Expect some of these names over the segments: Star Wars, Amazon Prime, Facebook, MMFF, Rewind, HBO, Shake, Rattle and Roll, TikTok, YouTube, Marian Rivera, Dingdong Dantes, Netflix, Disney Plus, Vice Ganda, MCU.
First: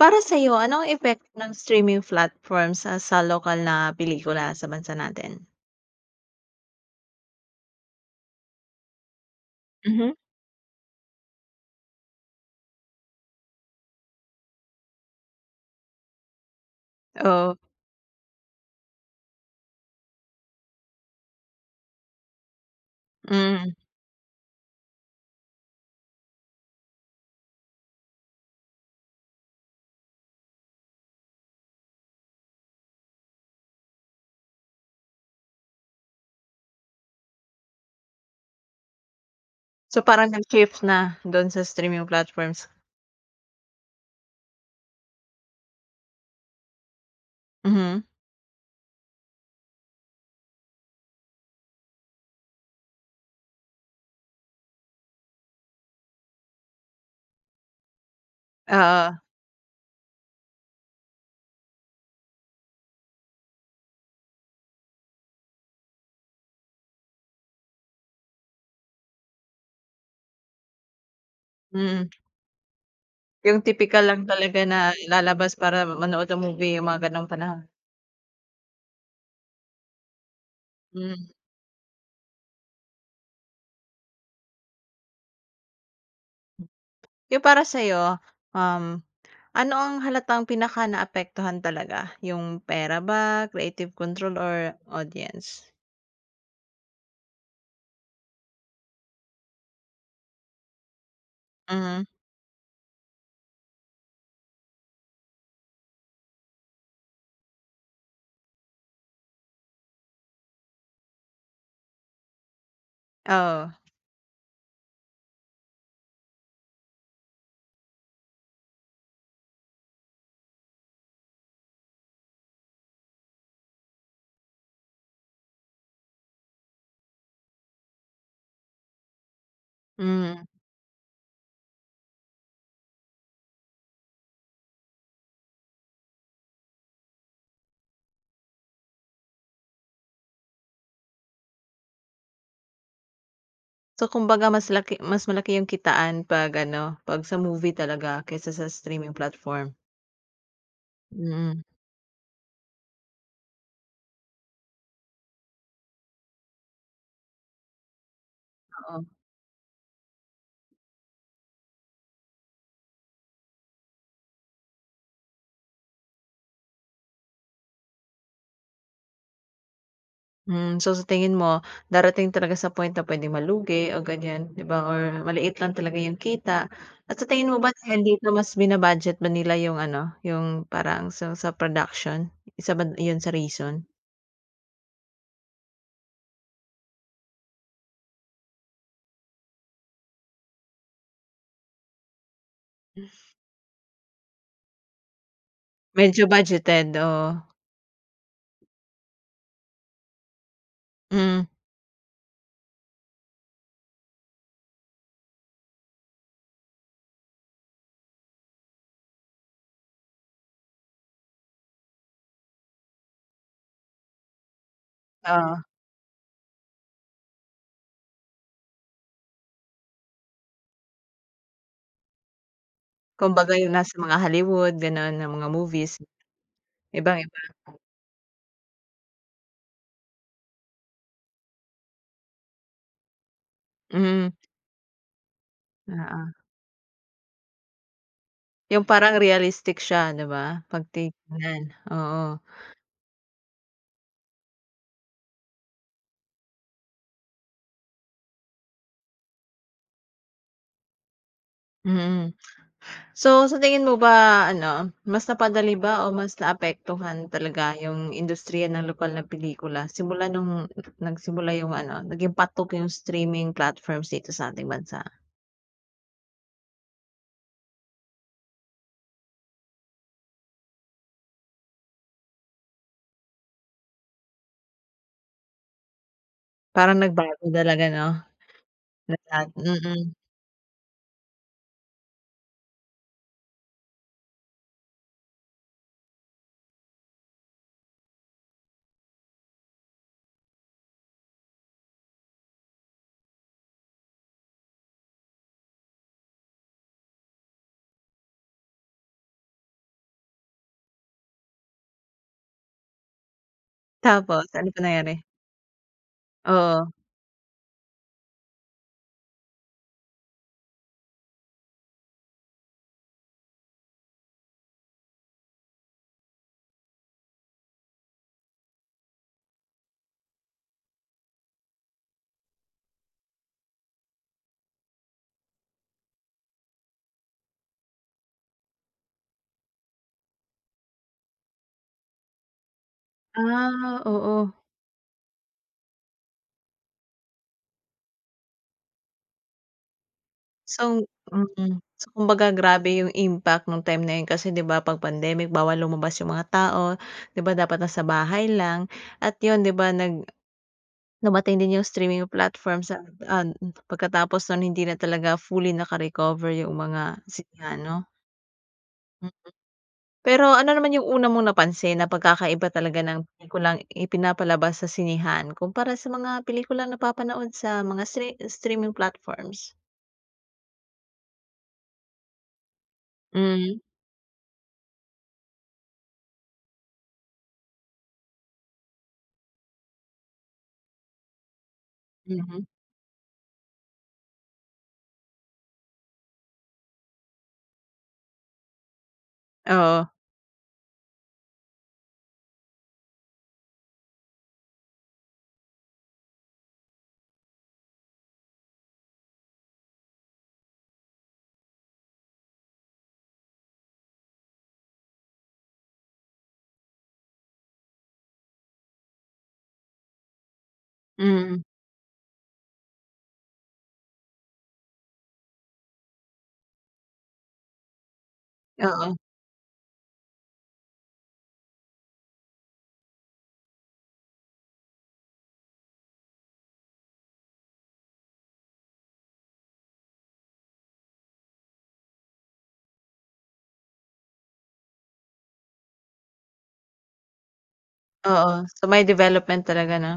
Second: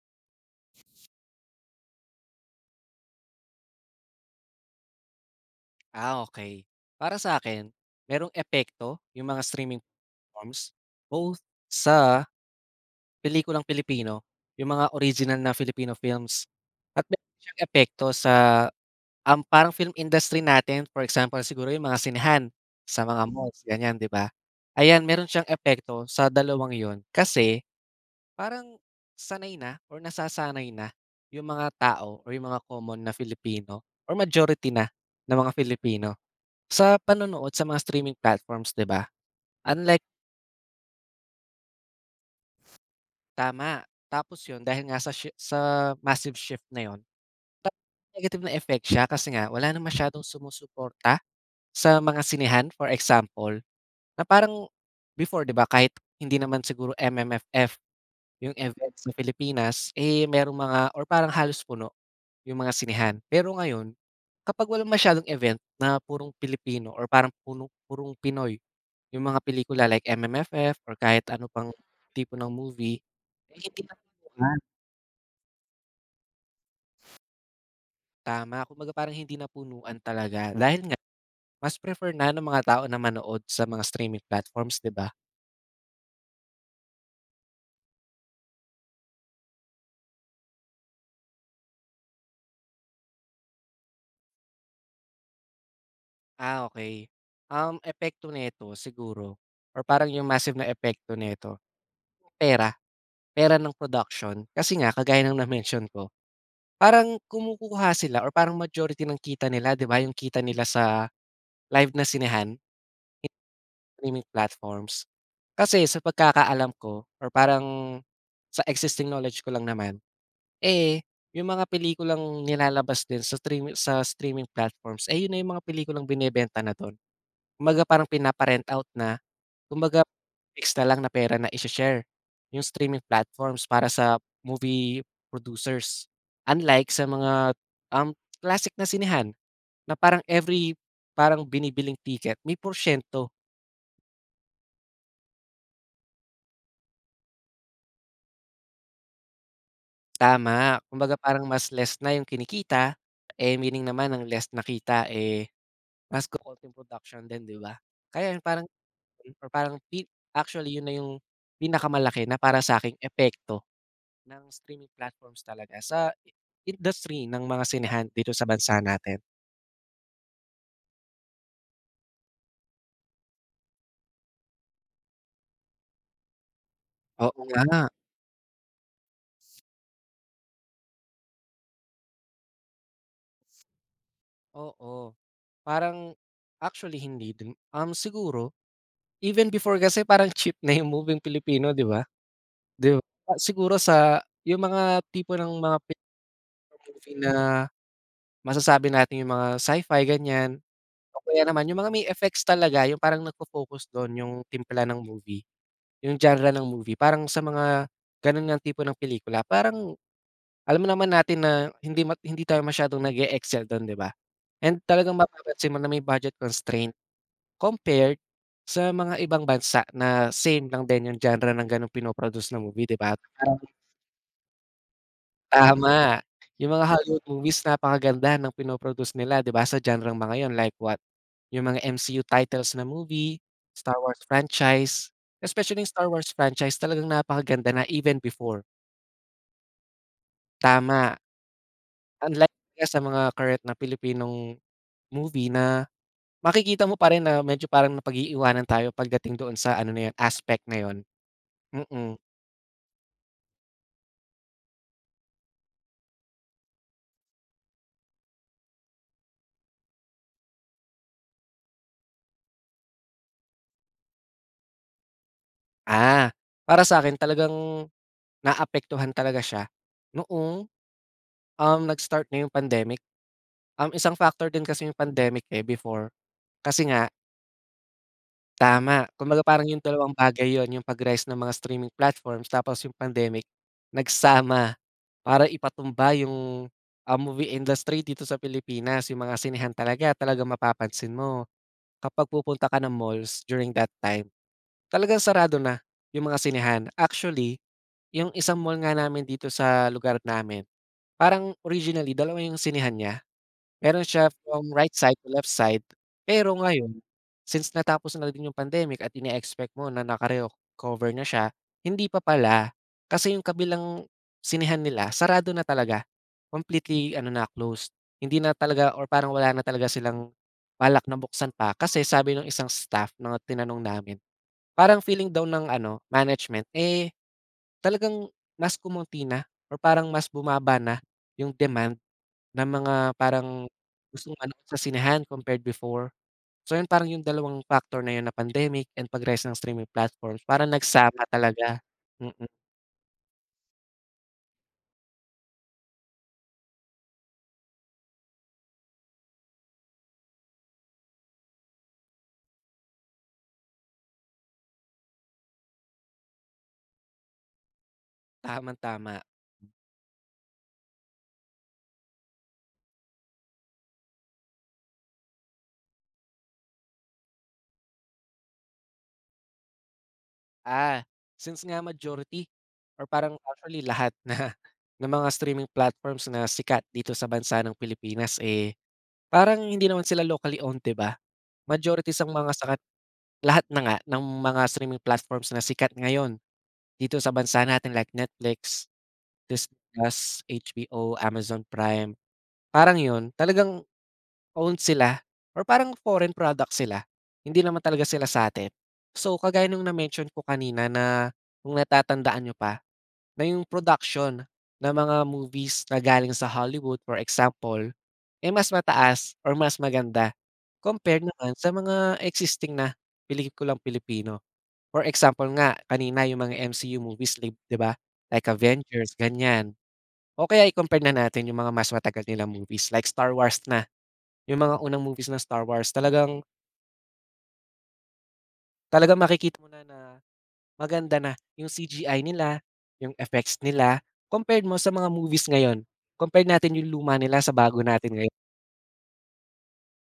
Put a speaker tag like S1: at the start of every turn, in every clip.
S1: Para sa'yo, ano ang epekto ng streaming platforms sa lokal na pelikula sa bansa natin?
S2: Okay. Para sa akin, merong epekto yung mga streaming
S1: Mhm.
S2: platforms, both sa pelikulang Pilipino, yung mga original na Filipino films at meron
S1: Oo,
S2: siyang epekto sa, parang film industry natin. For example, siguro yung mga sinehan sa mga malls,
S1: mm.
S2: ganyan, 'di ba? Ayan, meron siyang epekto sa dalawang yon, kasi parang sanay na or nasasanay na yung mga tao or yung mga common na Filipino or majority na ng mga Filipino sa panonood sa mga streaming platforms, 'di ba?
S1: So,
S2: Unlike
S1: parang nag-shift na dun sa streaming platforms?
S2: tama, tapos 'yun, dahil nga sa sa massive shift na 'yun, ta
S1: Mhm,
S2: negative na effect siya kasi nga wala na masyadong sumusuporta sa mga sinehan, for example, na parang before, 'di ba, kahit hindi naman siguro MMFF yung event sa
S1: oo,
S2: Pilipinas, eh, merong mga or parang halos puno yung mga sinehan. Pero ngayon, kapag walang masyadong event na purong Pilipino or parang purong Pinoy yung mga pelikula like M M F F or kahit ano pang
S1: mm.
S2: tipo ng movie,
S1: Yung
S2: eh, hindi
S1: tipikal lang
S2: napunuan.
S1: talaga na lalabas para manood ng movie, yung mga ganong panahon.
S2: Tama, kumbaga parang hindi napunuan talaga dahil nga
S1: Mm.
S2: mas prefer na ng mga tao na manood sa mga streaming platforms, 'di ba?
S1: Yung para sa'yo, um, ano ang halatang pinaka-naapektuhan talaga, yung pera ba, creative control, or audience?
S2: Okey. Epekto nito siguro or parang yung massive na epekto nito,
S1: Mhm,
S2: pera, pera ng production. Kasi nga kagaya ng na-mention ko, parang kumukuha sila or parang majority ng kita nila, 'di ba, yung kita nila sa live na sinehan?
S1: oo,
S2: Streaming platforms. Kasi sa pagkakaalam ko or parang sa existing knowledge ko lang naman, eh, yung mga pelikulang nilalabas din sa sa streaming platforms, eh, yun na yung mga pelikulang binebenta na dun. Kumbaga parang pinapa-rent out na, kumbaga
S1: hmm.
S2: fix na lang na pera na ishe-share yung streaming platforms para sa movie producers. Unlike sa mga, um, classic na sinehan na parang every binibiling ticket may porsiyento.
S1: So, kumbaga mas malaki yung kitaan 'pag ano, 'pag sa movie talaga kaysa sa streaming platform?
S2: Tama, kumbaga parang
S1: Mm,
S2: mas less na yung kinikita, eh, meaning naman ng less na kita, eh, mas kokonti yung production din, 'di ba? Kaya yun parang
S1: oo.
S2: or parang actually yun na yung pinakamalaki na para sa sa'king epekto ng streaming platforms talaga sa industry ng mga sinehan dito sa bansa natin.
S1: Hmm, so sa tingin mo darating talaga sa point na puwedeng malugi o ganiyan, 'di ba, or maliit lang talaga yung kita. At sa
S2: Oo
S1: tingin mo ba
S2: nga,
S1: dahil dito mas bina-budget ba nila yung ano, yung parang sa production? Isa ba yun sa reason?
S2: oo. Parang actually hindi din, siguro even before kasi parang cheap na yung moving Pilipino, 'di ba? 'Di ba? Ah, siguro sa yung mga tipo ng mga
S1: Medyo budgeted,
S2: movie
S1: oo.
S2: na masasabi natin yung mga sci-fi ganyan o kaya
S1: Hmm,
S2: naman yung mga may effects talaga yung parang nagfo-focus dun, yung timpla ng movie, yung genre ng movie parang sa mga ganun ngang tipo ng pelikula parang alam naman natin na hindi hindi tayo masyadong nag-e-excel don, 'di ba? And talagang
S1: oo.
S2: mapapansin mo na may budget constraint compared sa mga ibang bansa na same lang din yung genre ng ganong pino-produce na movie, 'di ba?
S1: Kumbaga
S2: Parang
S1: yung nasa mga Hollywood gano'n, na mga movies,
S2: tama, yung mga Hollywood
S1: ibang-iba.
S2: movies napakaganda ng pino-produce nila, 'di ba, sa genre mga yun like what, yung mga MCU titles na movie, Star Wars
S1: Mm,
S2: franchise, especially yung Star Wars
S1: oo.
S2: franchise talagang napakaganda na even before.
S1: Yung parang realistic siya 'di ba, 'pag
S2: Tama,
S1: titingnan, oo,
S2: unlike nga sa mga current na Pilipinong movie na makikita mo pa rin na medyo parang napag-iiwanan tayo pagdating doon sa ano na yun, aspect na yun, mm.
S1: mm. So sa tingin mo ba ano, mas napadali ba o mas naapektuhan talaga yung industriya ng lokal na pelikula simula nung nagsimula yung ano, naging patok yung streaming platforms dito sa ating bansa?
S2: Ah, para sa'kin talagang naapektuhan talaga siya noong nag-start na yung pandemic. Isang factor din kasi yung pandemic, eh, before. Kasi
S1: Parang
S2: nga
S1: nagbago talaga 'no,
S2: tama, kumbaga
S1: lahat,
S2: parang yung
S1: mm.
S2: dalawang bagay yun, yung pag-rise ng mga streaming platforms tapos yung pandemic, nagsama para ipatumba yung, ah, movie industry dito sa Pilipinas. Yung mga sinehan talaga, talaga mapapansin mo kapag pupunta ka ng malls during that time, talagang sarado na yung mga sinehan. Actually, yung isang mall nga namin dito sa lugar namin, parang originally dalawa yung sinehan niya. Meron siya
S1: Tapos ano
S2: from
S1: pa
S2: right
S1: nangyari?
S2: side to left side, pero
S1: Oo,
S2: ngayon, since natapos na din yung pandemic at ine-expect mo na naka-recover na siya, hindi pa pala. Kasi yung kabilang sinehan nila sarado na talaga, completely ano na, closed. Hindi na talaga or parang wala na talaga silang balak na buksan pa kasi sabi ng isang staff na tinanong namin, parang feeling daw ng ano, management, eh, talagang mas kumonti na or parang mas bumaba na yung demand. Na mga parang
S1: ah,
S2: gustong
S1: oo.
S2: manood sa sinehan compared before. So, yun parang yung dalawang factor na yun na pandemic and pag-rise ng streaming platforms parang
S1: So
S2: nagsama
S1: mm.
S2: talaga.
S1: So
S2: Mm,
S1: kumbaga grabe yung impact nung time na yun kasi 'di ba 'pag pandemic bawal lumabas yung mga tao, 'di ba dapat nasa bahay lang at yun 'di ba dumating din yung streaming platforms sa an pagkatapos nun hindi na talaga fully naka-recover yung mga sinehan 'no?
S2: tamang-tama.
S1: Hmm. Pero ano naman yung una mong napansin na pagkakaiba talaga ng pelikulang ipinapalabas sa sinehan kumpara sa mga pelikulang napapanood sa mga streaming platforms?
S2: Ah, since nga majority or parang
S1: Hmm,
S2: actually lahat na ng mga streaming platforms na sikat dito sa bansa ng Pilipinas, eh, parang hindi naman sila locally owned, 'di ba? Majority sang mga
S1: mhm.
S2: sakat lahat na nga ng mga streaming platforms na sikat ngayon dito sa bansa natin like Netflix, Disney
S1: Oo,
S2: Plus, HBO, Amazon Prime, parang 'yun. Talagang owned sila or parang foreign product sila, hindi naman talaga sila sa sa'tin. So, kagaya nung na-mention ko kanina, na kung natatandaan niyo pa, na yung production ng mga movies na galing sa Hollywood, for example, eh, mas mataas or mas maganda, compare naman
S1: mm.
S2: sa mga existing na pelikulang Pilipino. For example nga, kanina yung mga MCU movies 'di ba, like
S1: Oo,
S2: Avengers, ganyan. O kaya i-compare na natin yung mga mas matagal nila movies like Star Wars na, yung mga unang movies ng Star Wars talagang talagang makikita mo na na maganda na yung CGI nila, yung effects nila, compared mo sa mga movies ngayon. Compare natin yung luma nila sa bago natin ngayon.
S1: oo. So, may development talaga 'no?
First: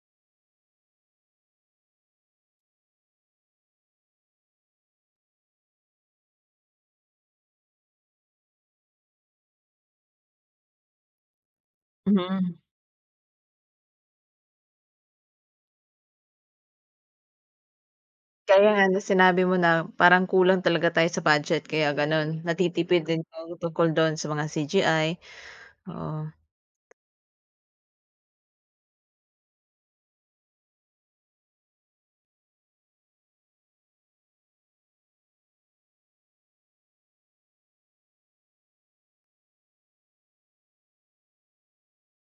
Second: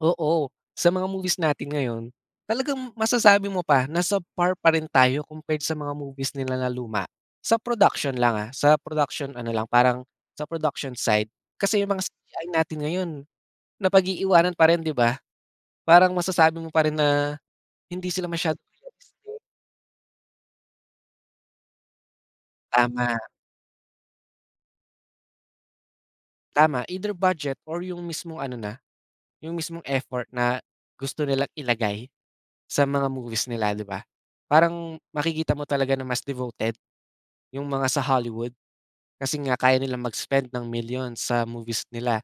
S2: Oo, sa mga movies natin ngayon, talagang masasabi mo pa nasa par pa rin tayo compared sa mga movies nila na luma. Sa production lang, ah, sa production ano lang parang sa production side. Kasi yung mga CGI
S1: Mhm.
S2: natin ngayon napag-iiwanan pa rin, 'di ba? Parang masasabi mo pa rin na hindi sila masyadong
S1: Kaya nga na
S2: realistic.
S1: sinabi mo na parang kulang talaga tayo sa budget kaya gano'n. Natitipid
S2: Tama,
S1: din tayo tungkol do'n sa mga CGI, oo.
S2: tama, either budget or yung mismong ano na, yung mismong effort na gusto nilang ilagay sa mga movies nila, 'di ba? Parang makikita mo talaga na mas devoted. Yung mga sa Hollywood, kasi nga kaya nilang mag-spend ng millions sa movies nila.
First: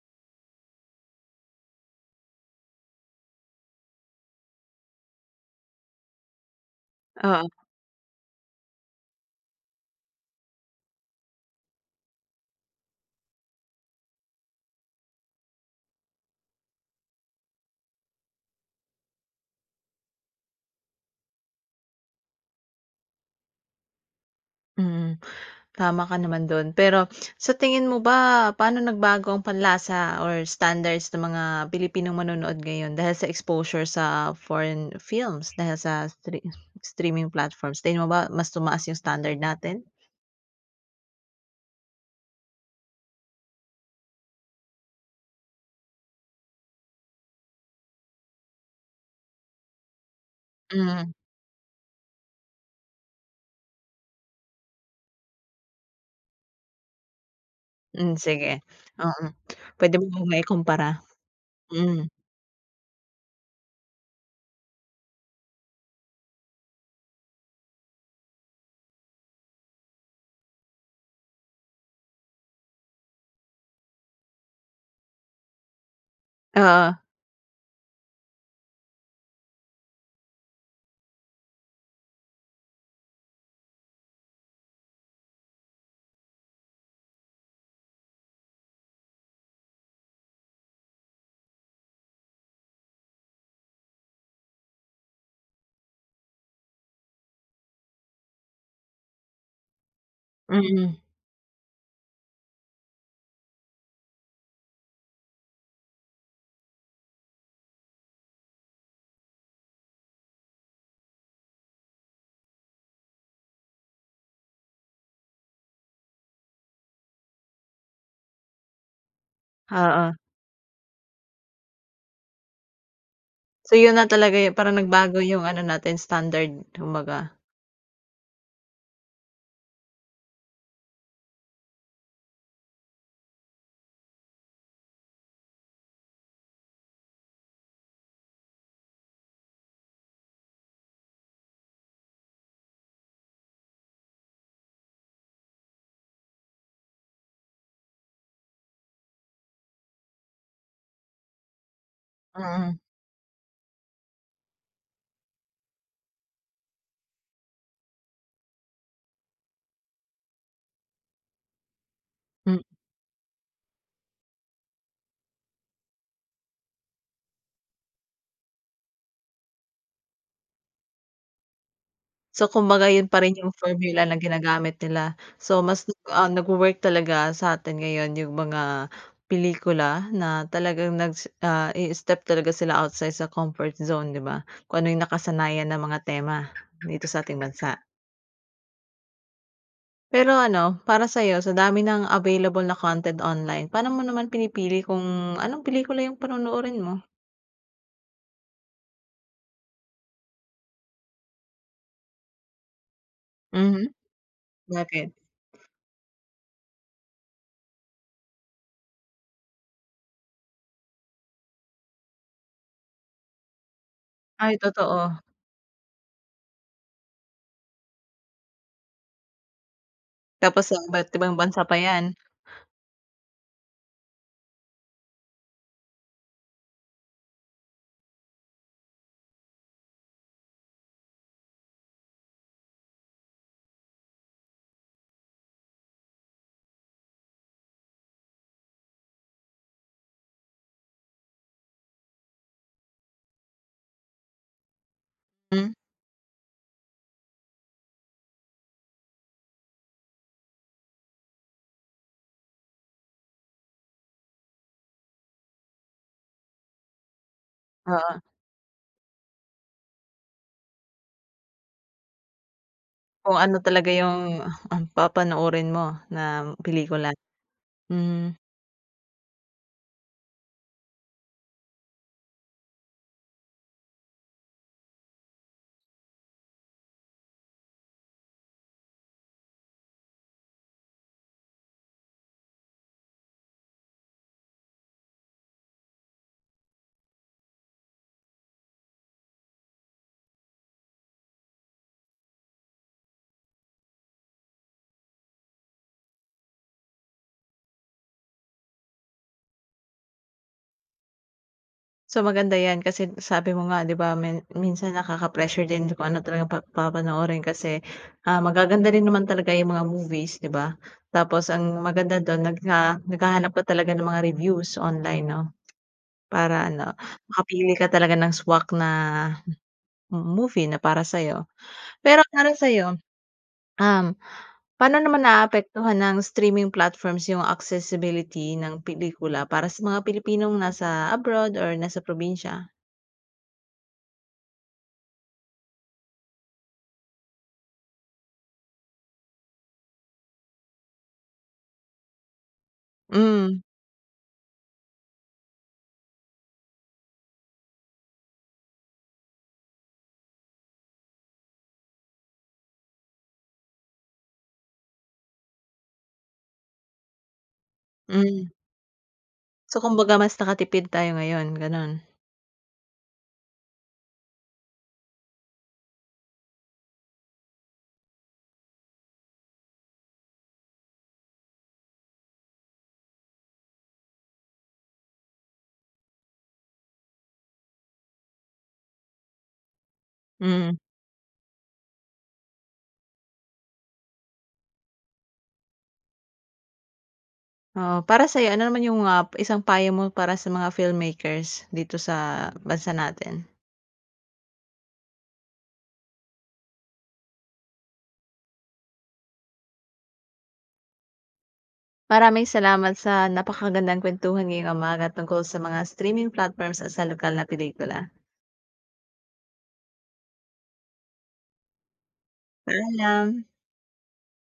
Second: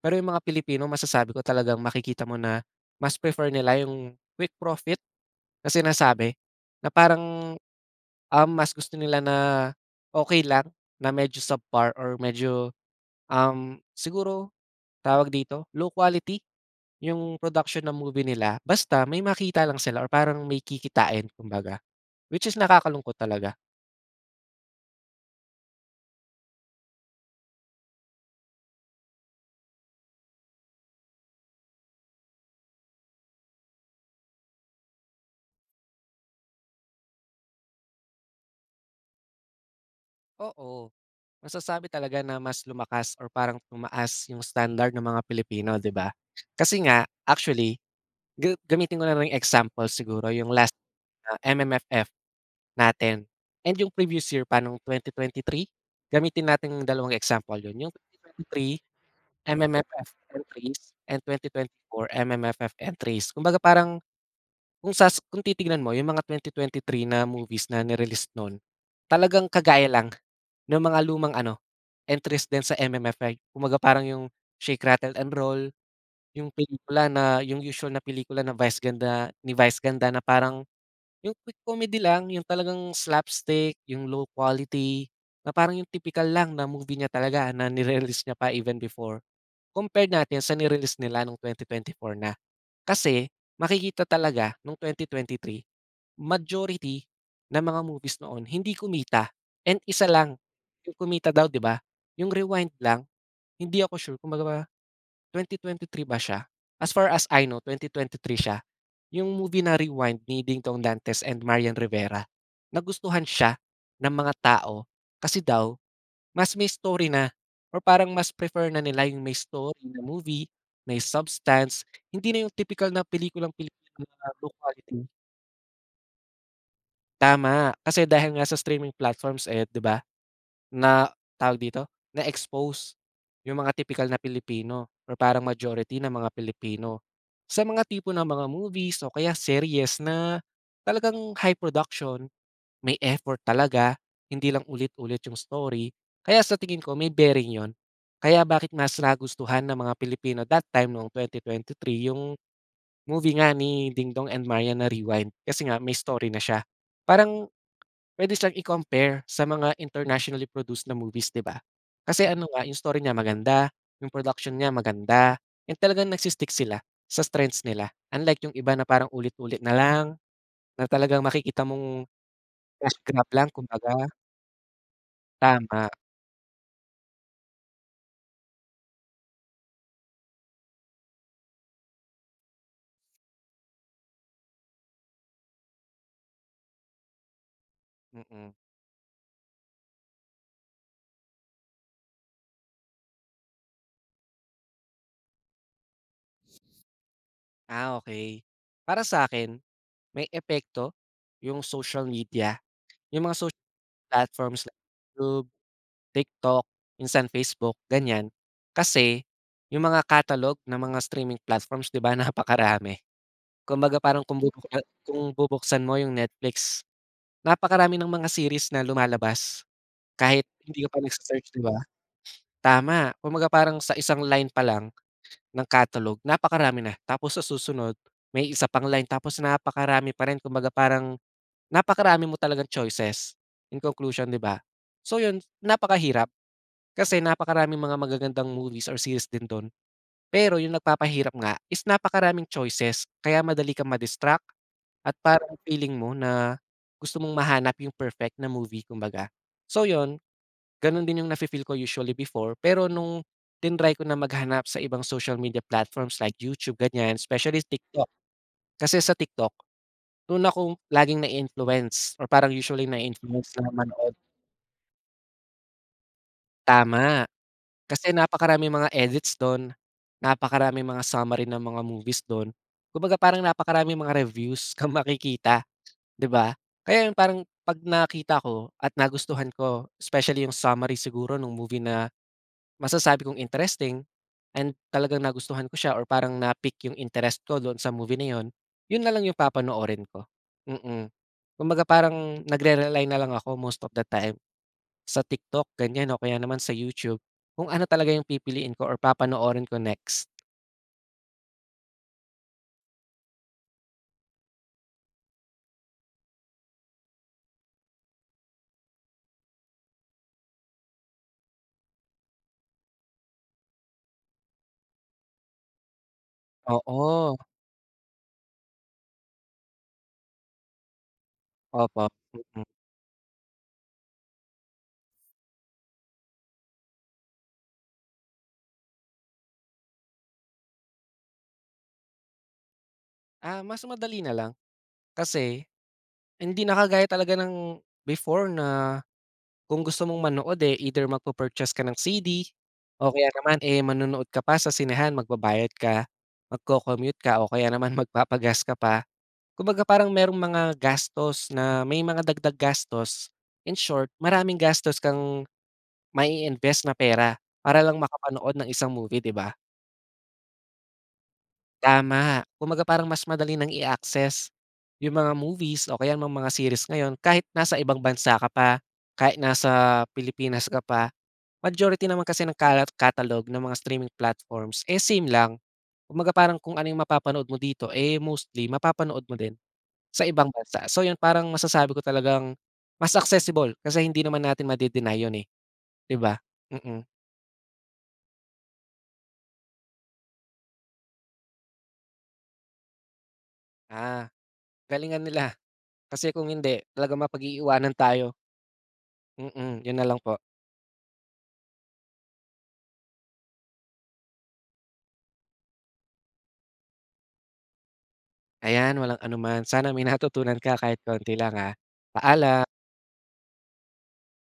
S2: Pero yung mga Pilipino masasabi ko talagang makikita mo na mas prefer nila yung quick profit na sinasabi na
S1: Oo,
S2: parang, mas gusto nila na okay lang na medyo subpar or medyo, siguro tawag dito, low quality yung production ng movie nila basta may makita lang sila or parang may kikitain kumbaga, which is nakakalungkot talaga.
S1: mm. Tama ka naman do'n. Pero sa tingin mo ba paano nagbago ang panlasa or standards ng mga Pilipinong manonood ngayon dahil sa exposure sa foreign films dahil sa streaming platforms? Tingin mo ba mas tumaas yung standard natin?
S2: Oo. Masasabi talaga na mas lumakas or parang tumaas yung standard ng mga Pilipino, 'di ba? Kasi nga actually gamitin ko na lang yung example, siguro yung last
S1: Hmm.
S2: na MMFF natin and yung previous year pa nung 2023. Gamitin natin yung dalawang example yun, yung
S1: Hmm, sige,
S2: 2023
S1: oo. Puwede mo
S2: MMFF
S1: ngang
S2: entries
S1: maikumpara,
S2: and
S1: mm,
S2: 2024 MMFF entries. Kumbaga parang kung kung titignan mo yung mga 2023 na movies na ni-release nun, talagang kagaya lang ng mga lumang ano, entries din sa MMFI. Kumbaga parang yung Shake, Rattle and Roll, yung
S1: oo,
S2: pelikula na yung usual na pelikula na Vice Ganda ni Vice Ganda na parang yung quick comedy lang, yung talagang slapstick, yung low quality, na parang yung tipikal lang na movie niya talaga na ni release niya pa even before, compare natin sa ni-release nila nung 2024 na. Kasi makikita talaga nung 2023 majority ng mga movies noon hindi kumita and isa lang yung
S1: mm,
S2: kumita daw, 'di ba? Yung Rewind lang, hindi ako sure kung baga 2023 ba siya? As far as I know 2023 siya. Yung movie na Rewind ni Dingdong Dantes and Marian Rivera. Nagustuhan siya ng mga tao kasi daw mas may story na or parang mas prefer na nila yung may story na
S1: oo.
S2: movie, may substance, hindi na yung tipikal na pelikulang
S1: So, yun na
S2: Pilipino na
S1: talaga
S2: low
S1: yung parang
S2: quality.
S1: nagbago yung ano natin standard kumbaga,
S2: Tama, kasi dahil nga sa streaming platforms, eh, 'di ba, na tawag dito, na-expose yung mga typical na Pilipino or parang majority ng mga Pilipino sa mga tipo ng mga movies o kaya series na talagang high production, may effort talaga, hindi lang ulit-ulit yung story. Kaya sa tingin ko may bearing yon. Kaya bakit mas nagustuhan ng mga Pilipino that time noong 2023 yung
S1: mm,
S2: movie nga ni Dingdong and Maria na Rewind kasi nga may story na siya. Parang puwede siyang i-compare sa mga internationally produced na movies, 'di ba? Kasi ano
S1: hmm.
S2: nga, yung story niya maganda, yung production niya maganda, and talagang nagsi sila sa strengths nila. Unlike yung iba na parang ulit-ulit na lang, na talagang makikita mong
S1: So, kumbaga
S2: cash
S1: yun pa
S2: grab
S1: rin yung
S2: lang
S1: formula
S2: kumbaga.
S1: na ginagamit nila. So, mas,
S2: Tama,
S1: nagwo-work talaga sa'tin ngayon yung mga pelikula na talagang i-step talaga sila outside sa comfort zone, 'di ba? Kung ano yung nakasanayan ng mga tema dito sa ating bansa.
S2: mm.
S1: Pero ano, para sa'yo, sa dami ng available na content online, paano mo naman pinipili kung anong pelikula yung panonoorin mo?
S2: Okay. Para sa akin, may epekto yung social media, yung mga social
S1: Mhm.
S2: platforms like
S1: Bakit?
S2: YouTube, TikTok, minsan Facebook, ganyan. Kasi yung mga catalog ng mga streaming platforms, 'di ba, napakarami. Kumbaga parang kung
S1: Ay
S2: bubuksa
S1: totoo.
S2: kung bubuksan mo yung Netflix, napakarami ng mga series na lumalabas kahit
S1: Tapos sa
S2: hindi ka pa
S1: iba't ibang
S2: nagse-search, 'di
S1: bansa
S2: ba?
S1: pa 'yan.
S2: Tama, kumbaga parang sa isang line pa lang ng catalog napakarami na. Tapos sa susunod may isa pang line tapos napakarami pa rin, kumbaga parang napakarami mo talagang choices, in conclusion, 'di ba? So yun, napakahirap. Kasi napakaraming mga magagandang movies or series din dun, pero yung nagpapahirap nga is napakaraming choices kaya madali kang ma-distract at parang
S1: Hmm.
S2: feeling mo na gusto mong mahanap yung perfect na movie kumbaga. So yun, ganun din yung nafe-feel ko usually before, pero nung tinry ko na maghanap sa ibang social media platforms like YouTube ganyan, especially TikTok.
S1: Oo,
S2: Kasi sa TikTok dun ako laging na-i-influence or parang usually
S1: kung
S2: na-i-influence
S1: ano
S2: na
S1: talaga
S2: manood,
S1: ang papanoorin mo na pelikula.
S2: tama. Kasi
S1: Hmm.
S2: napakaraming mga edits don, napakaraming mga summary ng mga movies don, kumbaga parang napakaraming mga reviews kang makikita, 'di ba? Kaya yung parang 'pag nakita ko at nagustuhan ko, especially yung summary siguro nung movie na masasabi kong interesting and talagang nagustuhan ko siya or parang na-pique yung interest ko doon sa movie na yun, yun na lang yung papanoorin ko, mm. Kumbaga parang nagre-rely na lang ako most of the time. Sa TikTok ganyan o kaya naman sa YouTube, kung ano talaga yung pipiliin ko or papanoorin ko next.
S1: So, maganda 'yan kasi sabi mo nga 'di ba minsan nakaka-pressure din kung ano talaga papanoorin kasi, magaganda rin naman talaga yung mga movies 'di ba? Tapos ang maganda dun naghahanap ka talaga ng mga reviews online 'no, para ano,
S2: Oo,
S1: makapili ka talaga ng swak na movie na para sa'yo.
S2: opo,
S1: Pero para
S2: mm.
S1: sa'yo, um, paano naman naaapektuhan ng streaming platforms yung accessibility ng pelikula para sa mga Pilipinong nasa abroad or nasa probinsya?
S2: Ah, mas madali na lang kasi hindi na kagaya talaga ng before na kung gusto mong manood, eh, either magpu-purchase ka ng CD o kaya naman,
S1: Hmm,
S2: eh, manonood ka pa sa sinehan, magbabayad ka, magko commute ka o kaya naman magpapagas ka pa. Kumbaga parang merong mga gastos na may mga dagdag gastos. In short, maraming gastos kang mai-invest na pera para lang
S1: hmm.
S2: makapanood ng isang movie, 'di ba?
S1: So, kumbaga mas nakatipid tayo ngayon, gano'n?
S2: Tama, kumbaga parang mas madali ng i-access yung mga movies o kaya mga series ngayon kahit nasa ibang bansa ka pa, kahit nasa Pilipinas ka pa. Majority naman kasi ng catalog ng mga streaming platforms, eh, same lang. Kumbaga parang kung ano yung mapapanood mo dito, eh, mostly mapapanood mo din sa ibang
S1: Mm,
S2: bansa. So yun, parang masasabi ko talagang mas accessible kasi hindi naman natin made-deny yun, eh, 'di ba? Mm. Mm.
S1: oo. Para sa'yo ano naman yung, isang payo mo para sa mga filmmakers dito sa bansa natin?
S2: Ah, galingan nila. Kasi kung hindi, talagang mapag-iiwanan tayo. Mm, yun na lang po.
S1: Maraming salamat sa napakagandang kuwentuhan ngayong umaga tungkol sa mga streaming platforms at sa lokal na pelikula.
S2: Ayan, walang anuman. Sana may natutunan ka kahit konti lang, ah. Paalam.
S1: Paalam.